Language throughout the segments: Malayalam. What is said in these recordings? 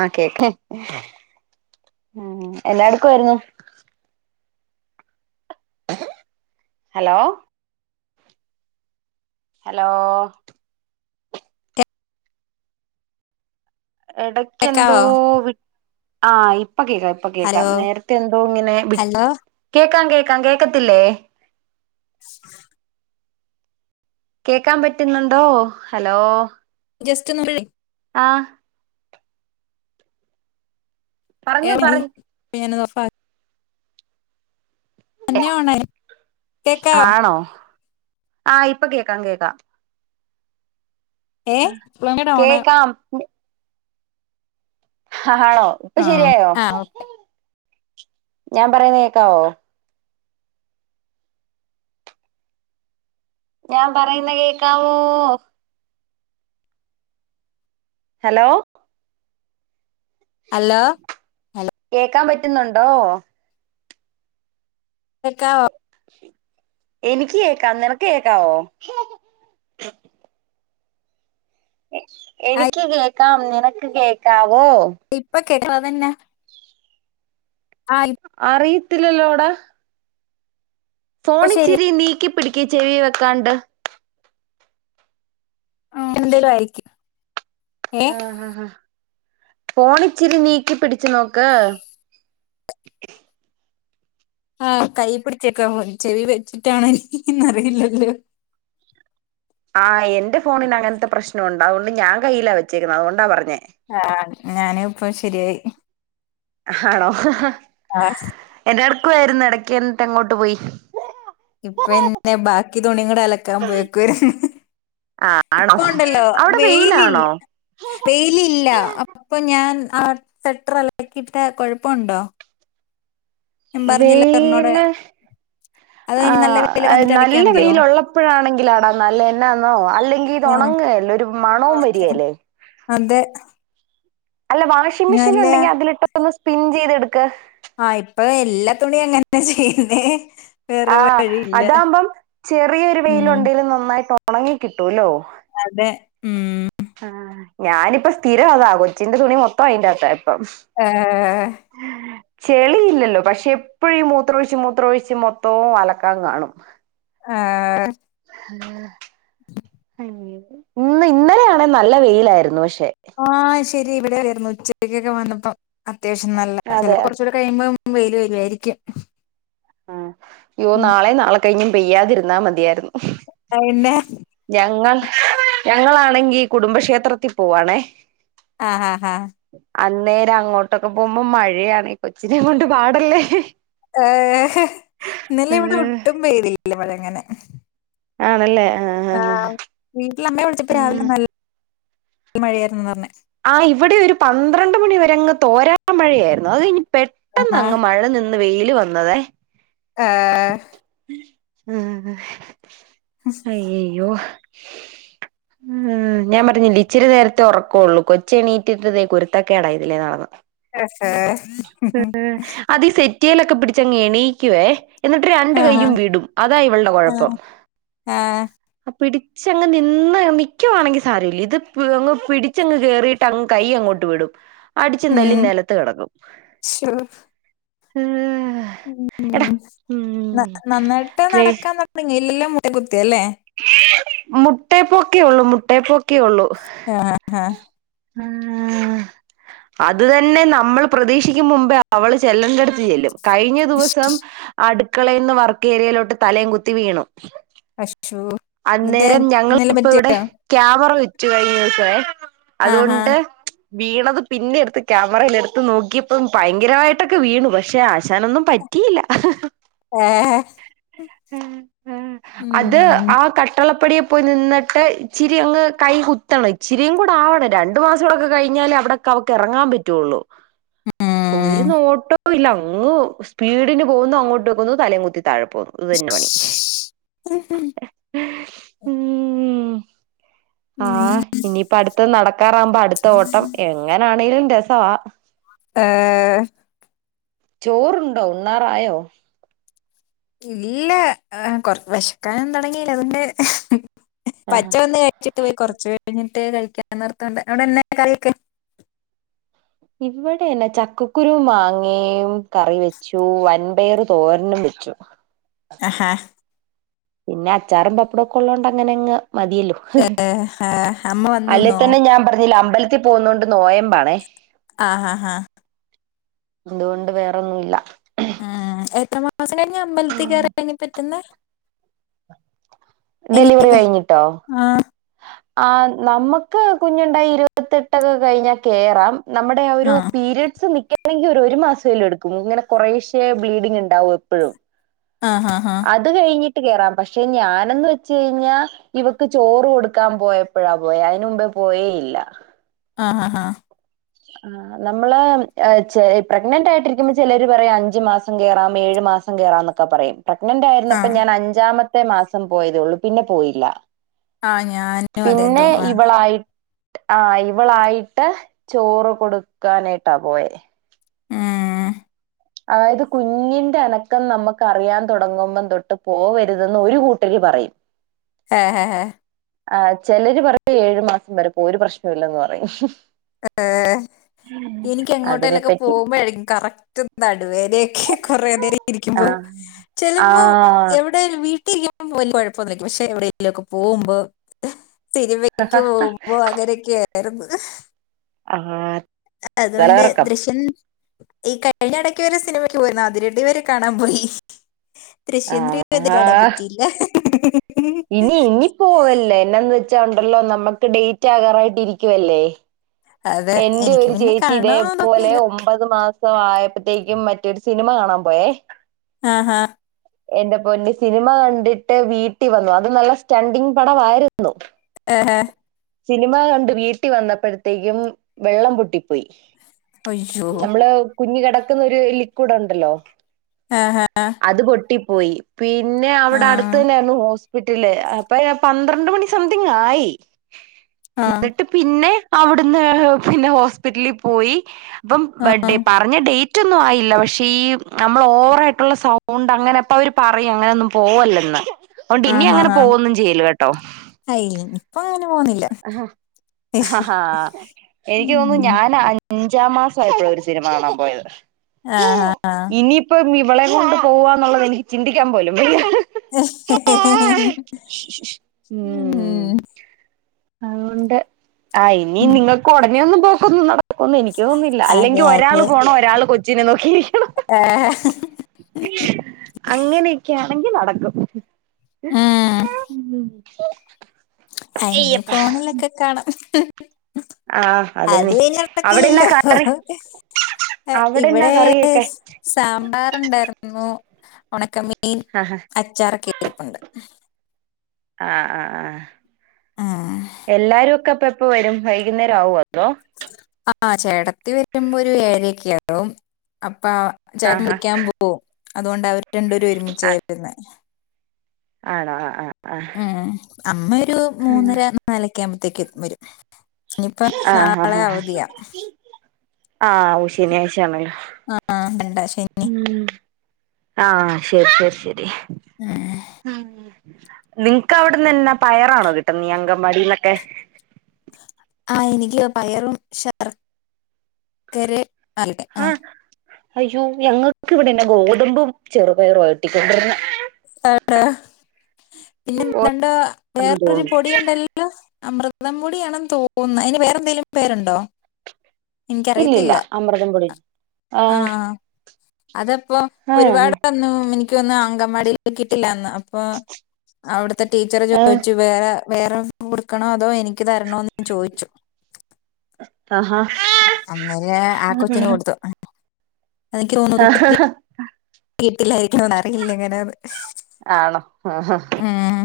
ആഹ് കേക്ക് ഉം എന്നയെടുക്കുവാർന്നു ഹലോ ഹലോ ഇടക്ക് എന്തോ കേക്കാവോ വി ആഹ് ഇ പ്പ കേക്കാം ഇപ്പ ഹലോ കേക്കാം നേരത്തെ എന്തോ ഇങ്ങനെ വിട് ഹലോ കേക്കാം കേ ക്കാൻ കേക്കത്തില്ലേ കേക്കാൻ പറ്റുന്നുണ്ടോ ഹലോ ജസ്റ്റ് നമ്മൾ ആഹ ഏ പറഞ്ഞോ പറ [inaudible] തന്നെയോണ കേക്കാവോ ആണോ ആഹ് ഇപ്പൊ കേക്കാം കേക്കാം ഏ പ്ലങ്കട ഓണ കേക്കാം ആ ആണോ ഇപ്പൊ ആ ശെരിയോ ആ ഞാൻ പറയുന്ന കേക്കാവോ ഞാൻ പറയുന്ന കേക്കാവോ ഹലോ ഹലോ ഹലോ കേക്കാൻ പറ്റുന്നുണ്ടോ കേക്കാവോ എനിക്ക് കേക്കാം നിനക്ക് കേക്കാവോ ആ എനിക്ക് കേക്കാം നിനക്ക് കേക്കാവോ കേട്ട അതന്നെ ആ അറിയത്തില്ല ലോടാ ഇപ്പൊ ശരി ഫോണിച്ചിരി നീക്കിപ്പിടിക്കി ചെവി വെക്കാണ്ട് എന്തേലും ആയിക്കും ആഹ ആഹ് ആഹ പോണിച്ചിരി നീക്കി പിടിച്ചു നോക്ക് ആഹ് കയ്യി പിടിച്ചേക്കാപ്പൊ ചെവി വെച്ചിട്ടാണന്നറിയില്ലല്ലോ ആഹ് എന്റെ ഫോണിന് അങ്ങൻത്തെ പ്രശ്നമുണ്ട് അതുകൊണ്ട് ഞാൻ കയ്യിലാ വെച്ചേക്കുന്നത് അതുകൊണ്ടാ പറഞ്ഞേ ആഹ് ഞാന്പ്പൊ ശരിയായി ആണോ ആ എന്താട്ക്കായിരുന്നു ഇടക്ക് എന്നിട്ട് എങ്ങോട്ട് പോയി? ഇപ്പന്നെ ബാക്കി തുണി കൂടെ അലക്കാൻ പോയേക്കുവാർന്ന് ആഹ് ആണോ ഇപ്പൊ ഉണ്ടല്ലോ അവിടെ വെയിലി വെയിലാണോ വെയിലില്ല അപ്പൊ ഞാൻ ആ സ്വട്ടറലക്കിട്ട കുഴപ്പണ്ടോ വെയില് അതോ ആ ഇനി നല്ല വെയില് വന്നിട്ട് അലക്കിയാ നല്ല മതിയോ വെയിലുള്ളപ്പോഴാണെങ്കിലാടാ നല്ലന്നാന്നോ അല്ലെങ്കിൽ ഇത് ആഹ് അങ്ങനല്ല ഒരു മണവും വരികേല്ലേ അതെ അല്ല വാഷിംഗ് മെഷീൻ ഞാനല്ല ഉണ്ടെങ്കിൽ അതിലിട്ട് ഒന്ന് സ്പിൻ ചെയ്തെടുക്ക് ആഹ് ഇപ്പൊ എല്ലാ തുണിയും അങ്ങനന്നെ ചെയ്യുന്നേ വേറെ ആഹ് വഴിയില്ല അതാവുമ്പം ചെറിയൊരു ഉം വെയിലുണ്ടേലും നന്നായിട്ട് ഉണങ്ങി കിട്ടൂല്ലോ അതെ ഉം ആഹ് ഞാനിപ്പ സ്ഥിരം അതാ കൊച്ചിന്റെ തുണി മൊത്തം അയിന്റെ അകത്താ ഇപ്പം ഏഹ് ചെളിയില്ലല്ലോ പക്ഷെ എപ്പഴീ മൂത്ര ഒഴിച്ച് മൂത്ര ഒഴിച്ച് മൊത്തവും അലക്കാൻ കാണും ആ ആഹ് ഇന്ന് ഇന്നലെയാണേൽ നല്ല വെയിലായിരുന്നു പക്ഷെ ആഹ് ശരി ഇവിടെ ആയിരുന്നു ഉച്ചക്കൊക്കെ വന്നപ്പോ അത്യാവശ്യം നല്ല അതെ ചിലപ്പോ ആഹ് കുറച്ചുകൂടി കഴിയുമ്പോ വെയില് വരുവായിരിക്കും ആ യ്യോ ഉം നാളേം നാളെ കഴിഞ്ഞും പെയ്യാതിരുന്നാ മതിയായിരുന്നു ആ എന്നാ? ഞങ്ങൾ ഞങ്ങളാണെങ്കി കുടുംബക്ഷേത്രത്തിൽ പോവാണേ ആഹ് ആഹ് ആഹ് അന്നേരം അങ്ങോട്ടൊക്കെ പോകുമ്പോ മഴയാണേ കൊച്ചിനേം കൊണ്ട് പാടല്ലേ ഏ ന്നലെ ഇവിടെ ഉം ഒട്ടും പേയ്തില്ല മഴങ്ങനെ ആണല്ലേ ആഹ് ആ ആഹ് വീട്ടില് അമ്മെ വിളിച്ചപ്പോ രാവിലെ ആഹ് നല്ല മഴയായിരുന്നുന്നാ പറഞ്ഞെ ആ ഇവിടെ ഒരു പന്ത്രണ്ട് മണി വരെ അങ്ങ് തോരാത്ത മഴയായിരുന്നു അത് കഴിഞ്ഞ് ആഹാ പെട്ടെന്നങ്ങ് മഴ നിന്ന് വെയില് വന്നതേ ആഹ് ആഹ് അയ്യയ്യോ ഉം ഞാൻ പറഞ്ഞില്ലെ ഇച്ചിരി നേരത്തെ ഉറക്കുള്ളൂ കൊച്ചെണീട്ടിട്ട് ദേ കുരുത്തക്കേടാ ഇതിലേ നടന്ന അഹ് ആ അതീ സെറ്റിയിലൊക്കെ പിടിച്ചങ്ങ് എണീക്കുവേ എന്നിട്ട് രണ്ട്‌ ആഹാ കൈയും വിടും അതാ ഇവളുടെ കുഴപ്പം ആഹ് ആഹ് പിടിച്ചങ്ങ് നിന്ന് നിക്കുവാണെങ്കി സാരമില്ല ഇത് പ്പ് ങ് പിടിച്ചങ്ങ് കേയറിയിട്ടങ് കൈ അങ്ങോട്ട് വിടും അടിച്ചും തല്ലി നിലത്ത് കിടക്കും ശ്ശൊ ഉം ഉം എടാ നന്നായിട്ട് വേ നടക്കാൻ തുടങ്ങില്ലല്ലോ മു കുത്തി അല്ലേ മുട്ടേ പൊക്കി ഉള്ളൂ മുട്ടേ പൊക്കി ഉള്ളൂ ആഹ് ഹാ അത് തന്നെ നമ്മൾ പ്രതീക്ഷിക്കും മുമ്പേ അവള് ചെല്ലണ്ടടുത്ത് ചെല്ലും കഴിഞ്ഞ ദിവസം അടുക്കളേന്ന് വർക്ക് ഏരിയയിലോട്ട് തലേയും കുത്തി വീണു അശ്ശോ എന്നിട്ട് അന്നേരം എന്തേലും ഞങ്ങളിപ്പ ഇവിടെ പറ്റിയോ? ക്യാമറ വെ വെച്ചുകഴിഞ്ഞേക്കുവാ ആഹാ അതുകൊണ്ട്. വീണത് പിന്നെടുത്ത് ക്യാമറയിൽ എടുത്ത് നോക്കിയപ്പം ഭയങ്കരമായിട്ടൊക്കെ വീണു പക്ഷെ ആശാനൊന്നും പറ്റ. ഏഹ. ഉം ഉം അത്. ഉം ആ കട്ടളപ്പടിയെ പോയി നിന്നട്ട് ഇച്ചിരി അങ്ങ് കൈ കുത്തണം ഇച്ചിരിയും കൂടെ ആവണം രണ്ടു മാസൊക്കെ. കഴിഞ്ഞല് അവിടൊക്ക അവക്ക് ഇറങ്ങാൻ പറ്റൊള്ളു. ഒരു നോട്ടോല്ല അങ്ങ് സ്പീഡന് പോകുന്നു അങ്ങോട്ട് പോകുന്നു തലേ കുത്തി. താഴെപോന്നു ഇതന്നെ പണി മ്മ്. ആഹ ഉം. ഇനിയിപ്പ അടുത്ത നടക്കാറാവമ്പോ അടുത്ത ഓട്ടം എങ്ങനാണേങ്കിലും രസ. ആ. ഏ. ചോറുണ്ടോ ഉണ്ണാറായോ. ഇല്ല കൊറ വെശക്കാനും തുടങ്ങീല്ല അതോണ്ട്. ആഹ് മച്ചവന്ന് കഴിച്ചിട്ട് പോയി കൊറച്ച് കഴിഞ്. ട്ട് കഴിക്കാൻ നിർത്തണ്ട് അവിടെന്ന കറിയൊക്കെ. ഇവിടെന്നെ ചക്കക്കുരു മാങ്ങയും കറി വെച്ചു വൻപയർ തോരനും വെ. ച്ചു. ഹഹ. പിന്നെ അച്ചാറും പപ്പടൊക്കെള്ളോണ്ട് അങ്ങനെ അങ്ങ്. മതിയല്ലോ ഏ, ആ, അമ്മ അല്ലേ വന്നുണോ തന്നെ ഞാൻ പറഞ്ഞില്ല അമ്പല. ത്ത്പോകുന്നൊണ്ട് നോയമ്പാണേ. ആഹ് ആഹ ആഹ. അതുകൊണ്ട് വേറൊന്നുല്ല. ആ എത്രമാസം കഴിഞ്ഞ അമ്പലത്തി കയറാൻ പറ്റുന്നെ. ഡെലിവറി എനിക്കൊക്കെ കഴിഞ്ഞിട്ടോ. ആ ആ നമുക്ക് കുഞ്ഞുണ്ടായി ഇരുപത്തെട്ടൊക്കെ കഴിഞ്ഞാ കേറാം. നമ്മുടെ ആ ഒരു പീരയഡ്സ് നിക്കാ. ല്ലെങ്കിൽ ഒരു മാസംലും എടുക്കും ഇങ്ങനെകൊറേശ്ശെ ബ്ലീഡിംഗ് ഉണ്ടാവും എപ്പോഴും. ആഹ് ഹഹ് ആഹ. കേറ പക്ഷെ ഞാന് ന്ന് വെച്ച് കഴിഞ്ഞ ഇവക്ക് ചോറ് കൊടു. ക്കാൻ പോയപ്പഴാ പോയെ അയിന്മുമ്പേ പോയില്ല. ആഹ് ആ നമ്മള് ചേ പ്രഗ്നന്റ് ആയിട്ടിരിക്കുമ്പോ ചിലര് പറയും അഞ്ചു മാസം കേയറാം ഏഴ്. മാസം കേറാന്നൊക്കെ പറയും പ്രഗ്നന്റ് ഹാ ആ ആയിുന്നപ്പോ ഞാൻ അഞ്ചാമത്തെ മാസം പോയതേള്ളു പിന്നെ പോയില്ല. ആഹ് ഞാനും അതേ തോന്നു. ആഹ് ഇവളായിട്ട് ചോറ് കൊടുക്കാനായിട്ടാപോയ. ആഹ്. അതായത് കുഞ്ഞിന്റെ അനക്കം നമുക്ക് അറിയാൻ തുടങ്ങുമ്പം തൊട്ട് പോവരുതെന്ന് ഒരു കൂട്ടര്. പറയും. ഹേ ഹേ. ആ ചിലര് പറയും ഏഴുമാസം വരെപ്പോവാ ഒരു പ്രശ്നംല്ലന്ന് പറയും. ഏ. ഉം. എനിക്ക് എങ്ങോട്ടേലൊക്കെ പോകുമ്പോഴെരിക്കും കറക്റ്റ് നടുവേലൊക്കെ കൊറെേ നേരം ആ ഇരിക്കുമ്പോ. ആ ചെലപ്പോ എവിടെലും വീട്ടിലിരി.. വലിയ കുഴപ്പമൊന്നുല പക്ഷെ എവിടേലോക്കെ പോവമ്പോ. സിനിമക്കപോകുമ്പോ അകനൊക്കെയായിരുന്നു. ആഹ്. അതുകൊണ്ട് ദൃശ്യം. ഈ കഴിഞ്ഞ ഇടക്ക് വരെ സിനിമയ്ക്ക് പോയിരുന്നു അതിരടി വരെ കാണാൻ പോയി. ദൃശ്യം ത്രീ വന്ന് ആഹാ കാണാൻ പറ്റിയില്ല. ഇനി ഇനി പോവല്ലേ എന്നാന്ന് വെച്ച ഉണ്ടല്ലോ നമ്മക്ക് ഡേറ്റ് ആകാറായിട്ട് ഇരിക്കുവല്ലേ? അതെ എന്റെ എനിക്ക് ഒരു പിന്നെ ചേച്ചി കാണാൻ ഇതേപോലെ തോന്നിയില്ല ഒമ്പത് മാസ് ആയപ്പോത്തേക്കും മറ്റൊരു സിനിമ കാണാൻ പോയേ ആഹ് എന്റെ പൊന് സിനിമ കണ്ടിട്ട് വീട്ടിൽ വന്നു അത് നല്ല സ്റ്റണ്ടിങ് പടവായിരുന്നു. ഏ സിനിമ കണ്ട് വീട്ടിൽ വന്നപ്പോഴ് ത്തേക്കും വെള്ളം പൊട്ടിപ്പോയി. അയ്യോ നമ്മള് കുഞ് കെടക്കുന്ന ഒരു ലിക്യുട് ഇണ്ടല്ലോ? ആഹ് പോയി പിന്നെ അവിടെ അടുത്ത് തെ ന്നെയായിരുന്നു ഹോസ് വിട്ടില്ലേ അപ്പെ പന്ത്രണ്ട് മണി സംതിങ് ആയി ആ ന്നിട്ട് പിന്നെ അവിടുന്ന് പിന്നെ ഹോസ്പിറ്റലിൽ പോയി അപ്പം ആ ബെടെ പറഞ്ഞ ഡേറ്റ് റ്റൊന്നും ആയില്ല പക്ഷേ ഈ നമ്മൾ ഓവറ് ആയിട്ടുള്ള സൗണ്ട് അങ്ങനെ അപ്പ അവര് പറയും അങ്ങനെയൊന്നും പോവല്ലെന്ന്. ഒണ്ട് ഇനി ആഹാ അങ്ങനെ പോവൊന്നും ചെയ്ല്ല് കേട്ടോ. ആ ഇനിയിപ്പോ അങ്ങനെ പോകുന്നില്ല അഹാ എനിക്ക് തോന്നുന്നു ഉം. ഞാൻ അഞ്ചാം മാസം ആയപ്പോള ഒരു സിനിമ കാണാൻ പോയത്. ആ ആ ആ ഇവളേം കൊണ്ട് പോവാന്നുള്ളത് എനിക്ക് ചിന്തിക്കാൻ പോലും വയ്യ. ആഹാ ഉം അഹൊണ്ട് ആ ഇനി ഉം നിങ്ങൾക്ക് ഉടനെയൊന്നും പോക്കൊന്നും നട ഒന്ന് എനിക്കൊന്ന്നില്ല അതെ അല്ലെങ്കിൽ ഒരാള് അതെ പോണം ഒരാള് കൊചിനെ നോക്കി അങ്ങനെയൊക്കൊയാണെങ്കിൽ നടക്കും. [inaudible] അയ്ഞ്ഞി അയ്യപ്പ ഫോണിലൊക്കെ കാണാം. ആഹ് അതെ അത് നീ പിന്നെ അവിടെന്നാ നടക്കിലല്ലോ? കറി എ അവിടെന്നാ ഇവെടെ കറിയൊക്കെ സാമ്പാറ് ഉണ്ടായിരുന്നു. ഒണക്കമീൻ ആഹ് അച്ചാറൊക്കെ ഇരിപ്പ്ണ്ട്. ആ ആ ആഹാ ഉം എല്ലാരും ഒക്കെ ഇപ്പ എപ്പോ വരും വൈകുന്നേരം ആവോ അതോ? ആ ചേട്ടത്തി വെരുമ്പോ ഒരു ഏയൊക്കെ ആകും. അ അപ്പ ചേട്ടൻ ആഹാ വിളിക്കാൻ പോകും അതുകൊണ്ട് അവര് രണ്ടു പേരും ആഹ് ഒരുമിച്ചാവെരുന്നേ. ആണോ ആ ആ മം അമ്മ ഒരു ആഹ് മൂന്നര നാലൊക്കെ ആവുമ്പത്തേക്ക് എ വരും. ഇഞ്ഞിപ്പോ ആഹ് നാളെ അവധിയാ ആവു ശനിയാഴ്ചയാണ്. ആഹ ഇണ്ടായി. മം ആ ശെരി ശെരി ശെരി. ഏ നിങ്ങക്ക് അവിടന്ന്ന്നെ പയറാണോ കിട്ടുന്നേ ഈ അഗംവാടീന്നൊക്കെ? ആ എനിക്ക് പയറും ശർക്കരെ ആ. ആഹ് അയ്യോ ഞങ്ങൾക്ക് ഇവിടെന്നെ ഗോതമ്പും ചെറുപയറുവാ കിട്ടിക്കൊണ്ടിരുന്നേ. ആണോ പിന്നെ ന്താണ്ടോ ആന്ന് വേറൊരു തോന്നുന്നു പൊടിയൊണ്ടല്ലോ? അമൃതം പൊടിയാണെന്ന് തോന്നുന്നു അയ്ൻ വേറെന്തെങ്കിലും പേരുണ്ടോ? ഇല്ലില്ല എനിക്കറിയത്തില്ല അമൃതം പൊടി അ ആ ആഹ് അതപ്പോ ആഹ് ഒരുപാട് ഒന്നും എനിക്കൊന്നും അങ്കൻവാടിയിൽ കിട്ടില്ലാന്ന്. അപ്പൊ അവിടുത്തെ ടീച്ചറ് ആഹ് ചോദിച്ചു വേറെ വേറെ കൊടുക്കണോ അതോ എനിക്ക് നിക്ക് തരണോന്ന് ചോയ്ച്ചു. ആഹാ അങ്ങനെ ആ കൊച്ചിനെ കൊട്ത്തു. അതെനിക്ക് തോന്നുന്നു യിരിക്കുംന്ന് അറിയില്ലങ്ങനന്ന് ആണോ ആ ഉം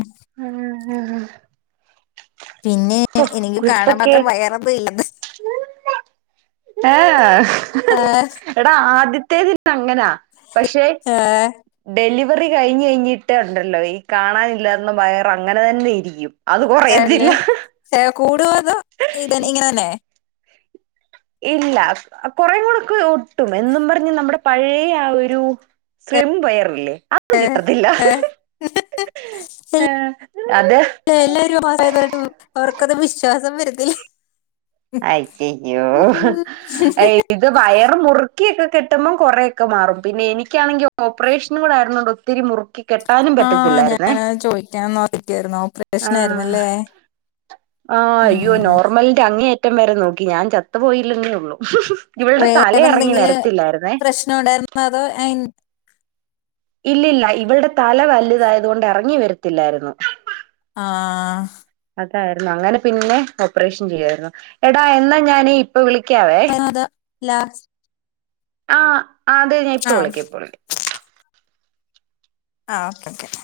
പിന്നെ എനിക്ക് കാണാൻ മാത്രം കുരുത്തക്കേട് വയറെന്നും ഇല്ലന്ന് ഏഹ ആഹ് എടാ ആദ്യത്തെതിൽ അങ്ങനാ പക്ഷെ ആഹ് ഡ ലിവറി കഴിഞ്ഞയ്ഞ് കഴിഞ്ഞിട്ട ഉണ്ടല്ലോ ഈ കാണാനില്ലാർന്ന വയർ അങ്ങനെ തന്നെ ഇരിക്കും അത് കൊറയത്തില്ല കൂടോ അത് ഇത ഇങ്ങനെല്ലെ ഇല്ല കുറെ കൂടെക്ക് ഒട്ടും എന്നും പറഞ്ഞ് നമ്മുടെ പഴയ ആ ഒരു സ്ലിം വയറല്ലേ അത് കിട്ടത്തില്ല ഏ അതെ ഇല്ല എല്ലാരും ആസായതായിട്ട് അവർക്കത് വിശ്വാസം വരത്തില്ല അയ്യയ്യോ ഇത് വയറ് മുറുക്കിയക്കെ കെട്ടുമ്പോം കുറേക്കെ മാറും പിന്നെ എനിക്കാണെങ്കിൽ ഓപ്പറേഷന കൂടെ ആരുന്നുണ്ട് ഒത്തിരി മുറു ആഹ ഞാൻ ചോദിക്കാട്ടായിരുന്ന ഓപ്പറേഷന ആഹ് ആയിരുന്നല്ലേ ആഹ് അയ്യോ ഉം നോർമലിന്റെ അങ്ങേയറ്റം വരെ നോക്കി ഞാൻ ചത്തു പോയില്ലന്നെ ഉള്ളു ഇവളുടെ തലയിറങ്ങി വേറെന്തെങ്കിലും വരത്തില്ലായിരുന്നേ പ്രശ്നം ഉണ്ടായിരുന്നോ അതോ അയിൻ- ഇല്ലല്ല ഇവളടെ തല വലുതായത കൊണ്ട് ഇറങ്ങി വരത്തില്ലായിരുന്നു ആഹ അതായിരുന്നു അങ്ങനെ പിന്നെ ഓപ്പറേഷൻ ചെയതായിരുന്നു എടാ എന്നാ ഞാൻ ഇപ്പ വിള [unintelligible] ലാസ് ആഹ അത ഞാൻ ഇപ്പൊ ആ വിളിക്ക ഇപ്പൊ വിളിക്ക ആഹ ഓക്കെ ഓക്കെ